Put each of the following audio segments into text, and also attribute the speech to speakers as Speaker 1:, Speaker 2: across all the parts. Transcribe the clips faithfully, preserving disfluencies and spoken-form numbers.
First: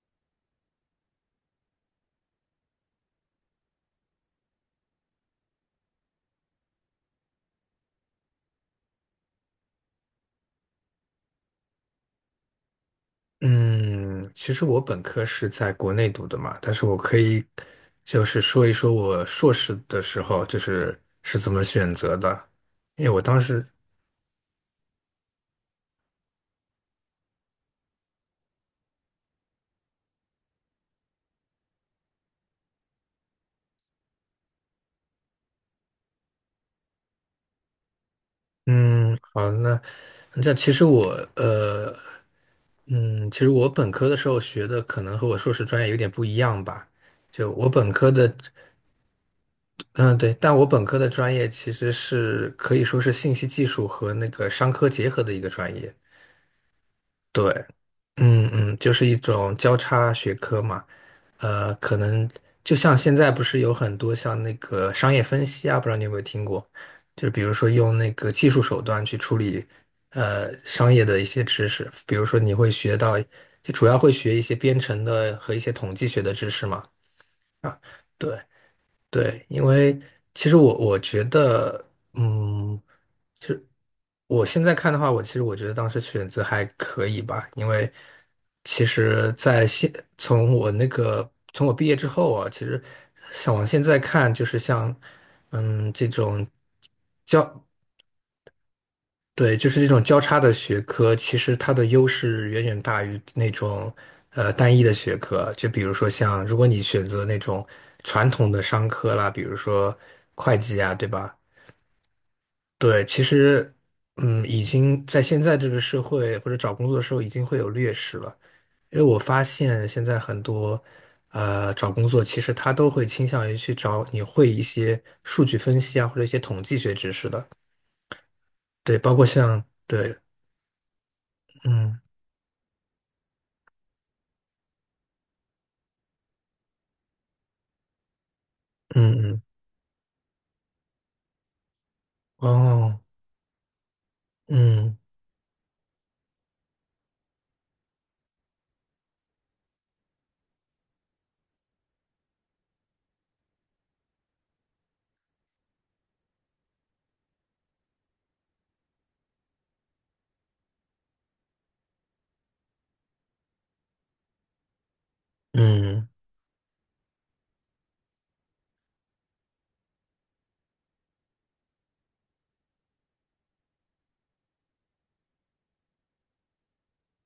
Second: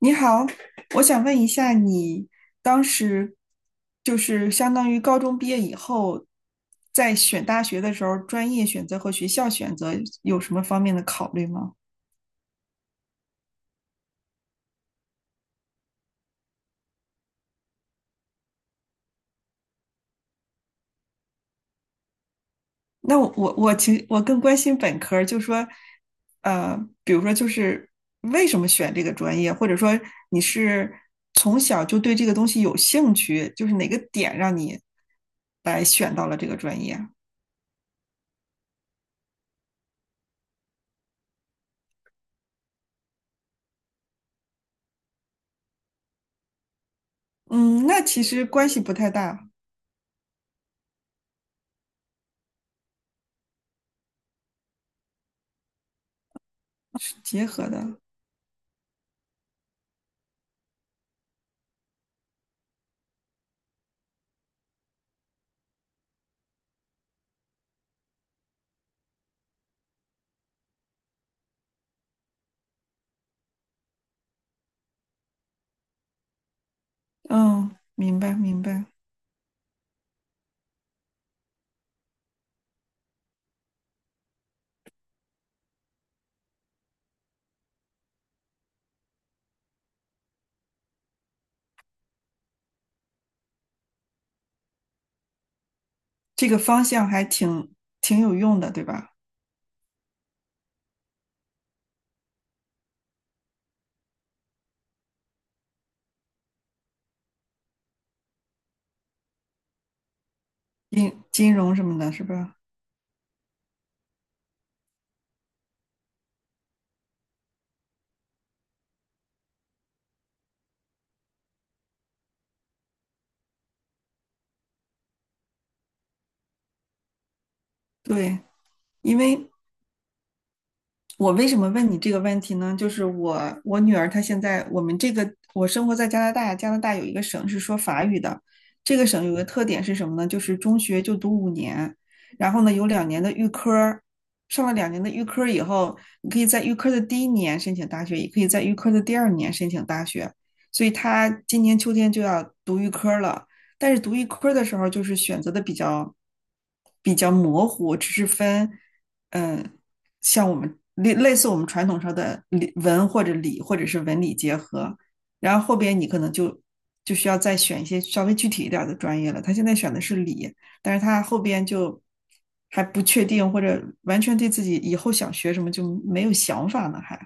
Speaker 1: 你好，我想问一下，你当时就是相当于高中毕业以后，在选大学的时候，专业选择和学校选择有什么方面的考虑吗？
Speaker 2: 嗯，其实我本科是在国内读的嘛，但是我可以就是说一说我硕士的时候就是是怎么选择的，因为
Speaker 1: 那
Speaker 2: 我
Speaker 1: 我
Speaker 2: 当
Speaker 1: 我
Speaker 2: 时，
Speaker 1: 我其实我更关心本科儿，就说，呃，比如说就是为什么选这个专业，或者说你是从小就对这个东西有兴趣，就是哪个点让你来选到了这个专业？
Speaker 2: 嗯，好，那那其实我呃，嗯，其实我本科的时候学的可能和我硕士专业有点不一样吧，就我
Speaker 1: 嗯，
Speaker 2: 本
Speaker 1: 那
Speaker 2: 科
Speaker 1: 其
Speaker 2: 的，
Speaker 1: 实关系不太大，
Speaker 2: 嗯，对，但我本科的专业其实是可以说是信息技术和那个商科结合的一个专业。
Speaker 1: 是
Speaker 2: 对，
Speaker 1: 结合的。
Speaker 2: 嗯嗯，就是一种交叉学科嘛，呃，可能就像现在不是有很多像那个商业分析啊，不知道你有没有听过，就是比如说用那个技术手段去处理呃商业的一些知识，比如说你会学到，就主要会学一些编程的和一些统计学的知识嘛，
Speaker 1: 嗯，
Speaker 2: 啊，
Speaker 1: 明白
Speaker 2: 对
Speaker 1: 明白，
Speaker 2: 对，因为其实我我觉得，嗯。我现在看的话，我其实我觉得当时选择还可以吧，因为其实在现从我那个从我毕业之后啊，其实想往现在看，就是像嗯这种
Speaker 1: 这个方向还
Speaker 2: 交
Speaker 1: 挺挺有用的，对吧？
Speaker 2: 对，就是这种交叉的学科，其实它的优势远远大于那种呃单一的学科。就比如说像如果你选择那种传统的商科啦，比如说会计啊，对
Speaker 1: 金
Speaker 2: 吧？
Speaker 1: 金融什么的，是吧？
Speaker 2: 对，其实，嗯，已经在现在这个社会或者找工作的时候，已经会有劣势了。因为我发现现在很多，呃，找工作其实他都会倾向于去找你会一些数据分析啊，或者一些统计学知识的。
Speaker 1: 对，
Speaker 2: 对，包
Speaker 1: 因
Speaker 2: 括
Speaker 1: 为
Speaker 2: 像，对，
Speaker 1: 我为什么问你
Speaker 2: 嗯
Speaker 1: 这个问题呢？就是我我女儿她现在我们这个我生活在加拿大，加拿大有一个省是说法语的，这个
Speaker 2: 嗯
Speaker 1: 省有
Speaker 2: 嗯，
Speaker 1: 个特点是什么呢？就是中学就读五年，然后呢有
Speaker 2: 哦，
Speaker 1: 两年的预科，上了两
Speaker 2: 嗯
Speaker 1: 年的预科以后，你可以在预科的第一年申请大学，也可以在预科的第二年申请大学，所以她今年秋天就要读预科了。但是读预科的时候，就是选择的比较比较模糊，只是分，嗯，像我们类类似我们传统上的理文或者理或者是文理结合，然后后边你
Speaker 2: 嗯
Speaker 1: 可能就就需要再选一些稍微具体一点的专业了。他现在选的是理，但是他后边就还不确定，或者完全对自己以后想学什么就没有想法呢，还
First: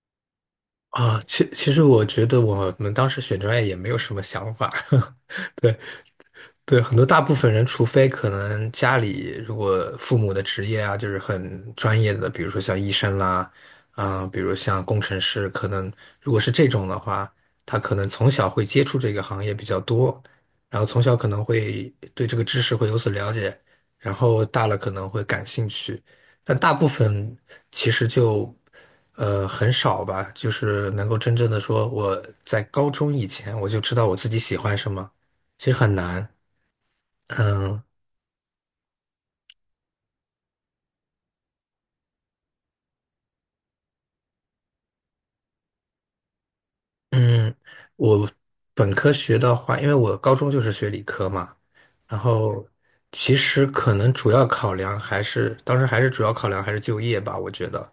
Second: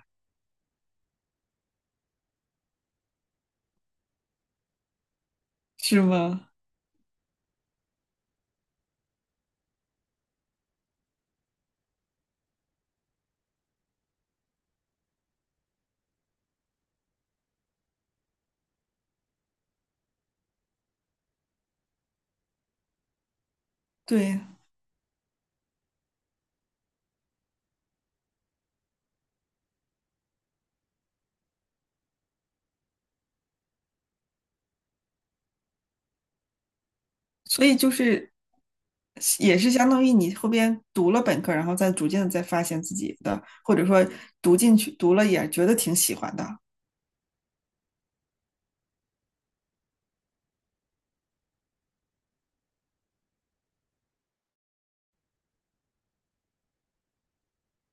Speaker 2: 啊，其其实我觉得我们当时选专业也没有什么想法，对。
Speaker 1: 是吗？
Speaker 2: 对，很多大部分人，除非可能家里如果父母的职业啊，就是很专业的，比如说像医生啦，嗯、比如像工程师，可能如果是这种的话，他可能从小会接触这个行业比较多，然后从小可能会对这个知识会有所了解，然
Speaker 1: 对，
Speaker 2: 后大了可能会感兴趣，但大部分其实就呃很少吧，就是能够真正的说我在高中以前我就知道我自己喜欢什么，其实很难。
Speaker 1: 所以
Speaker 2: 嗯
Speaker 1: 就是也是相当于你后边读了本科，然后再逐渐的再发现自己的，或者说读进去读了也觉得挺喜欢的。
Speaker 2: 嗯，我本科学的话，因为我高中就是学理科嘛，然后其实可能主要考量还是当时还是主要考量还是就业吧，我觉得，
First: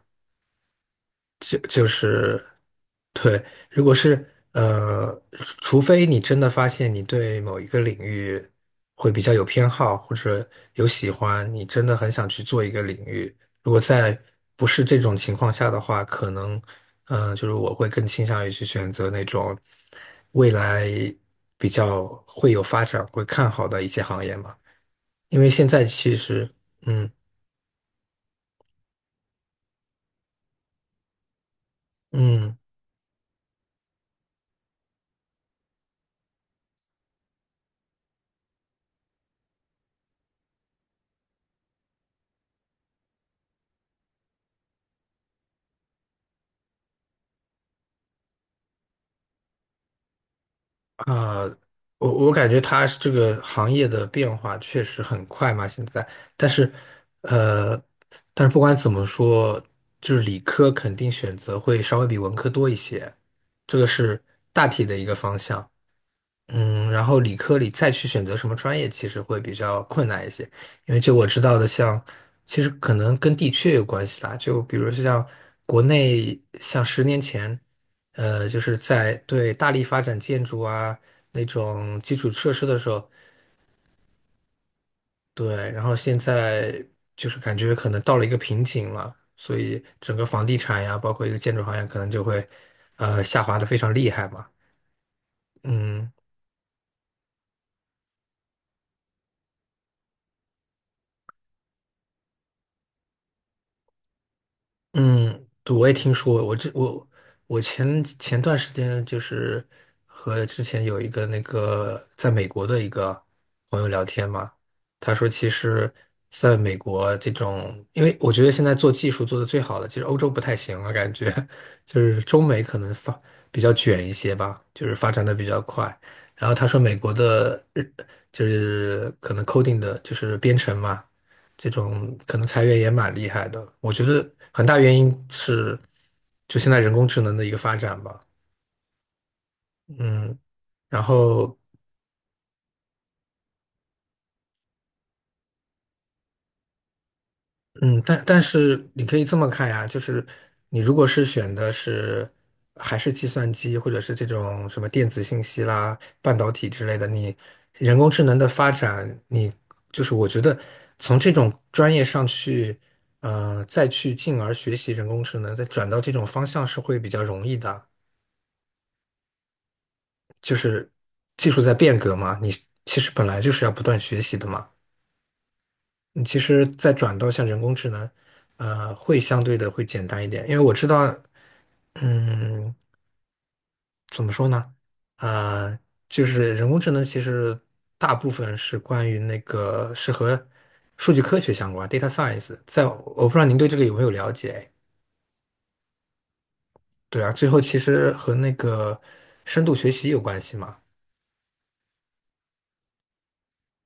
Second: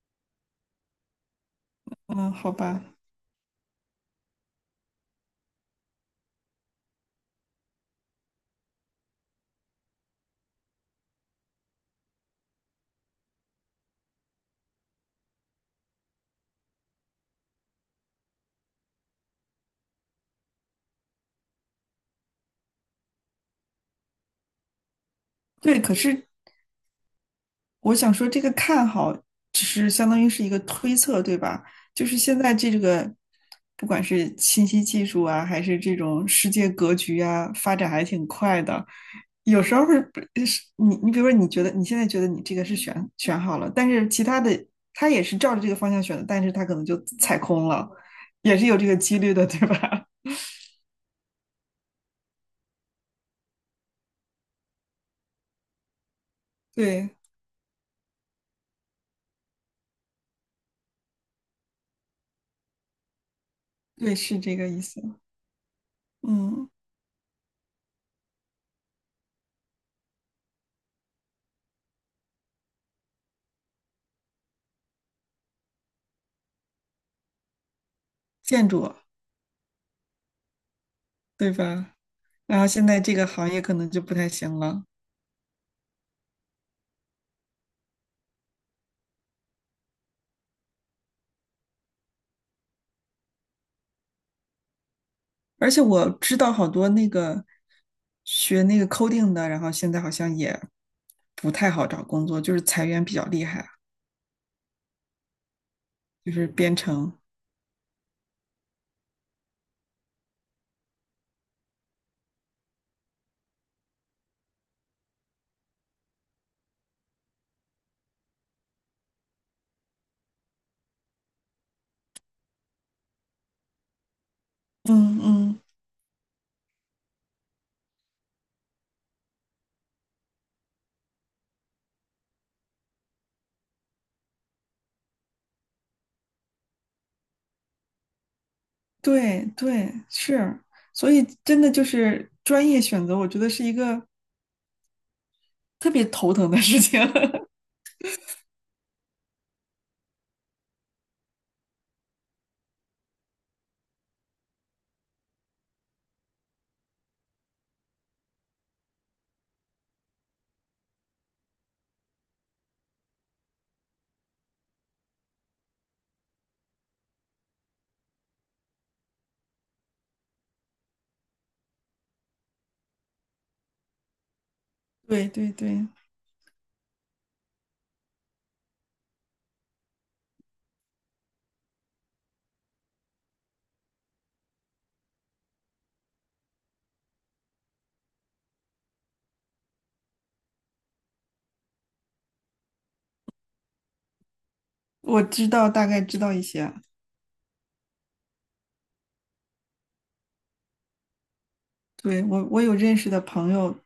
Speaker 2: 就就
Speaker 1: 嗯，
Speaker 2: 是，
Speaker 1: 好吧，
Speaker 2: 对，如果是呃，除除非你真的发现你对某一个领域会比较有偏好，或者有喜欢，你真的很想去做一个领域。如果在不是这种情况下的话，可能嗯、呃就是我会更倾向于去选择那种未来比较会有发展、会看好的一些行业嘛。因为现
Speaker 1: 对，
Speaker 2: 在
Speaker 1: 可
Speaker 2: 其
Speaker 1: 是
Speaker 2: 实，嗯
Speaker 1: 我想说，这个看好只是相当于是一个推测，对吧？就是现在
Speaker 2: 嗯。
Speaker 1: 这个，不管是信息技术啊，还是这种世界格局啊，发展还挺快的。有时候是是你，你比如说，你觉得你现在觉得你这个是选选好了，但是其他的他也是照着这个方向选的，但是他可能就踩空了，也是有这个几率的，对吧？
Speaker 2: 啊，我我感觉它是这个行业的变化确实很快嘛，现在，但是，
Speaker 1: 对
Speaker 2: 呃，但是不管怎么说，就是理科肯定选择会稍微比文科多一些，这个
Speaker 1: 对，
Speaker 2: 是
Speaker 1: 是这
Speaker 2: 大
Speaker 1: 个意
Speaker 2: 体的
Speaker 1: 思。
Speaker 2: 一个方向。
Speaker 1: 嗯，
Speaker 2: 嗯，然后理科里再去选择什么专业，其实会比较困难一些，因为就我知道的像，其实可能跟地区也有关系啦。就比如像国内，像十年前，呃，就
Speaker 1: 建
Speaker 2: 是
Speaker 1: 筑，
Speaker 2: 在对大力发展建筑啊那
Speaker 1: 对吧？
Speaker 2: 种基础设
Speaker 1: 然
Speaker 2: 施
Speaker 1: 后
Speaker 2: 的
Speaker 1: 现
Speaker 2: 时
Speaker 1: 在
Speaker 2: 候，
Speaker 1: 这个行业可能就不太行了。
Speaker 2: 对，然后现在就是感觉可能到了一个瓶颈了，所以整个房地产呀，包括一个建筑行业，可能就会呃下滑的非常厉害嘛。
Speaker 1: 而且我
Speaker 2: 嗯。
Speaker 1: 知道好多那个学那个 coding 的，然后现在好像也不太好找工作，就是裁员比较厉害啊，
Speaker 2: 嗯，对，我也听
Speaker 1: 就
Speaker 2: 说过，
Speaker 1: 是
Speaker 2: 我这
Speaker 1: 编
Speaker 2: 我
Speaker 1: 程。
Speaker 2: 我前前段时间就是和之前有一个那个在美国的一个朋友聊天嘛，他说其实在美国这种，因为我觉得现在做技术做的最好的，其实欧洲不太行了，感觉 就是中美可能发比较卷一些吧，就是发
Speaker 1: 嗯
Speaker 2: 展的比较
Speaker 1: 嗯，
Speaker 2: 快。然后他说美国的日就是可能 coding 的就是编程嘛。这种可能裁员也蛮厉害的。我觉得很大原因是就现在人工智能的一个发展吧，
Speaker 1: 对对，
Speaker 2: 嗯，
Speaker 1: 是，
Speaker 2: 然
Speaker 1: 所以
Speaker 2: 后
Speaker 1: 真的就是专业选择，我觉得是一个特别头疼的事情。
Speaker 2: 嗯，但但是你可以这么看呀，就是你如果是选的是还是计算机或者是这种什么电子信息啦、半导体之类的，你人工智能的发展，你就是我觉得从这种专业上去。呃，再去进而学习人工智能，再转到这种方向是会比较容易的。就是技术在变革嘛，你其实本来就是要不断学习的嘛。
Speaker 1: 对对对，
Speaker 2: 你其实再转到像人工智能，呃，会相对的会简单一点，因为我知道，嗯，怎么说呢？呃，就是人工智能其实大部分是关于那个是和数据科学相关，data science。在我不知道您对这个有没有了解？
Speaker 1: 我知道，大概知道一些。
Speaker 2: 对啊，最后其实和那个深度学习有关系嘛。
Speaker 1: 对，我我有认识的朋友，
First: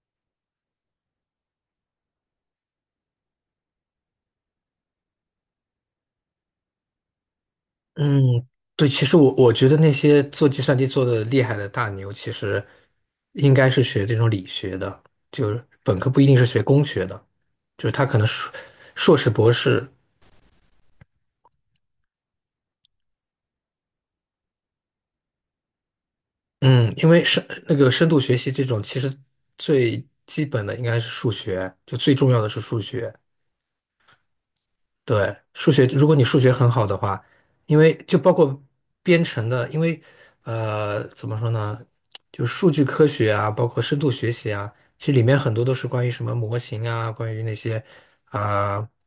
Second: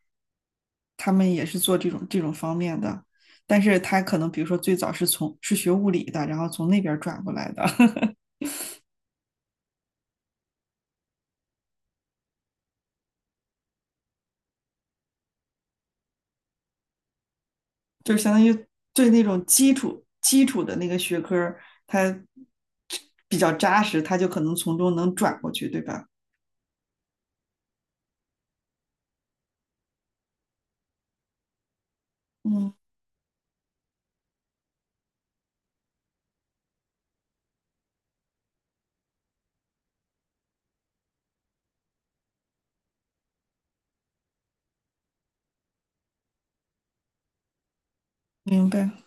Speaker 1: 他们也是做这种这种方面的，但是他可能比如说最早是从是学物理的，然后从那边儿转过来的，
Speaker 2: 嗯，对，其实我我觉得那些做计算机做的厉害的大牛，其实应该是学这种理学的，就是本科不一定是学工学的，就是他
Speaker 1: 就
Speaker 2: 可
Speaker 1: 是
Speaker 2: 能
Speaker 1: 相当
Speaker 2: 硕
Speaker 1: 于对
Speaker 2: 硕
Speaker 1: 那
Speaker 2: 士、
Speaker 1: 种
Speaker 2: 博
Speaker 1: 基
Speaker 2: 士，
Speaker 1: 础基础的那个学科儿他比较扎实，他就可能从中能转过去，对吧？
Speaker 2: 嗯，因为深那个深度学习这种，其实最基本的应该是数学，就最重要的是
Speaker 1: 嗯，
Speaker 2: 数学。对，数学，如果你数学很好的话，因为就包括编程的，因为呃，怎么说呢，就数据科学啊，包括深度学习啊，其实里面很多都是关于什么模型啊，关于那些
Speaker 1: 明
Speaker 2: 啊、
Speaker 1: 白。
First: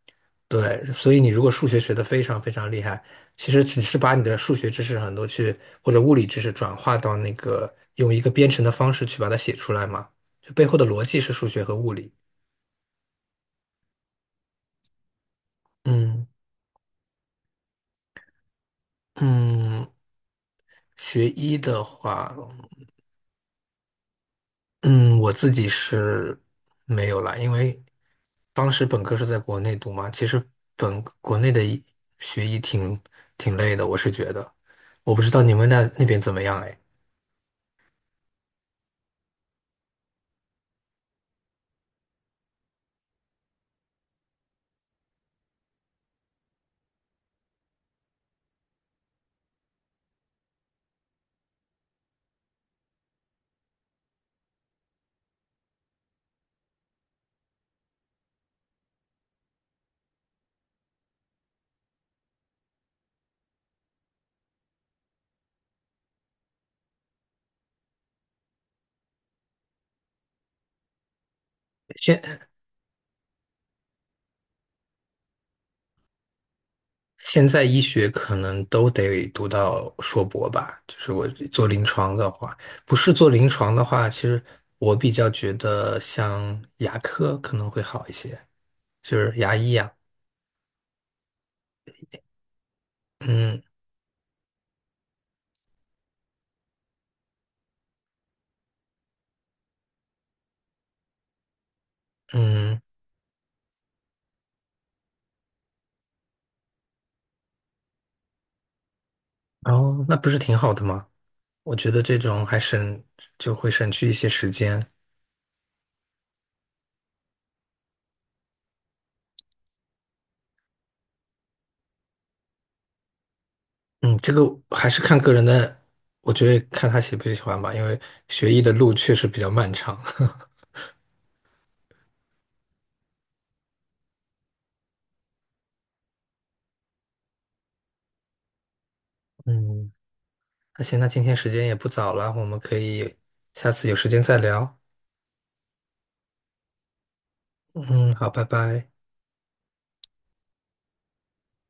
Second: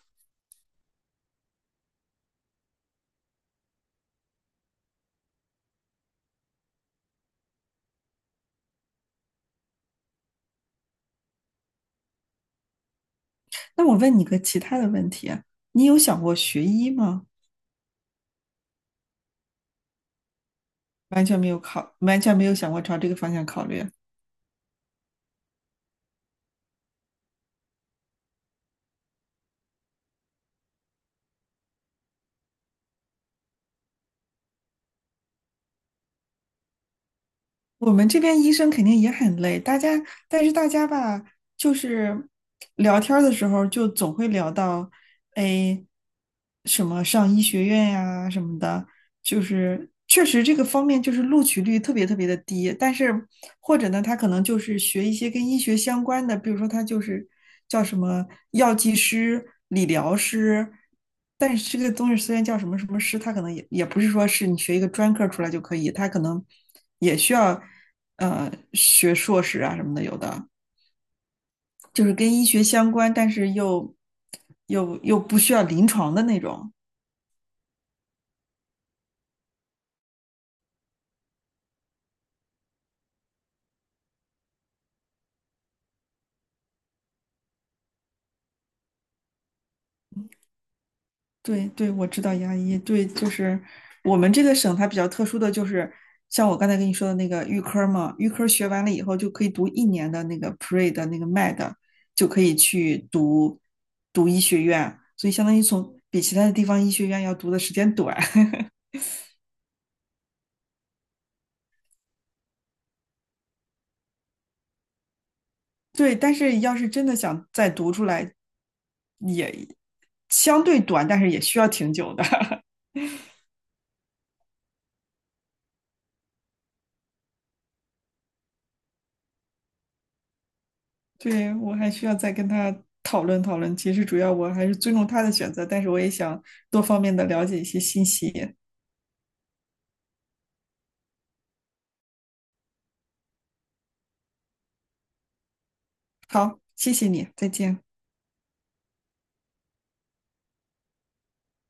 Speaker 2: 对，所以你如果数学学得非常非常厉害，其实只是把你的数学知识很多去或者物理知识转化到那个用一个编程的方式去把它写出来嘛，就背后的逻辑是数学和物理。
Speaker 1: 那我问你个其他的问题啊，你有想
Speaker 2: 嗯
Speaker 1: 过学医吗？
Speaker 2: 嗯，
Speaker 1: 完
Speaker 2: 学
Speaker 1: 全没
Speaker 2: 医
Speaker 1: 有
Speaker 2: 的
Speaker 1: 考，完
Speaker 2: 话。
Speaker 1: 全没有想过朝这个方向考虑。
Speaker 2: 嗯，我自己是没有啦，因为当时本科是在国内读嘛，其实本国内的一学医挺挺累的，我是觉得，我不知道你们那那边怎么样哎。
Speaker 1: 我们这边医生肯定也很累，大家，但是大家吧，就是聊天儿的时候就总会聊到，哎，什么上医学院呀、什么的，就是确实这个方面就是录取率特别特别的低，但是或者呢，他可能就是学一些跟医学相关的，比如说他就是叫什么药剂师、理疗师，但是这个东西虽然叫什么什么师，他可能也也不是说是你学一个专科出来就可以，他可能也需要呃学硕士啊什么的，有的就是跟医
Speaker 2: 现
Speaker 1: 学相关，但是又又又不需要临床的那种。
Speaker 2: 现在医学可能都得读到硕博吧，就是我做临床的话，不是做临床的话，其实我比较觉得像牙科可能会好一些，就是牙医呀、
Speaker 1: 对对，我知道牙医，对，就是
Speaker 2: 嗯
Speaker 1: 我们这个省它比较特殊的就是，像我刚才跟你说的那个预科嘛，预科学完了以后就可以读一年的那个 P R E 的那个 M E D，就可以
Speaker 2: 嗯，
Speaker 1: 去读读医学院，所以相当于从比其他的地方医学院要读的时间短。
Speaker 2: 哦那不是挺好的吗？我觉得这种还省，就会省去一些时间。
Speaker 1: 对，但是要是真的想再读出来，相对短，但是也需要挺久的。
Speaker 2: 嗯，这个还是看个人的，我觉得看他喜不喜欢吧，因为学医的路确实比较漫长。
Speaker 1: 对，我还需要再跟他讨论讨论。其实主要我还是尊重他的选择，但是我也想多方面的了解一些信息。
Speaker 2: 嗯，那行，那今天时间也不早了，我们可以下次有时间再聊。
Speaker 1: 好，谢谢你，再见。
Speaker 2: 嗯，好，拜拜。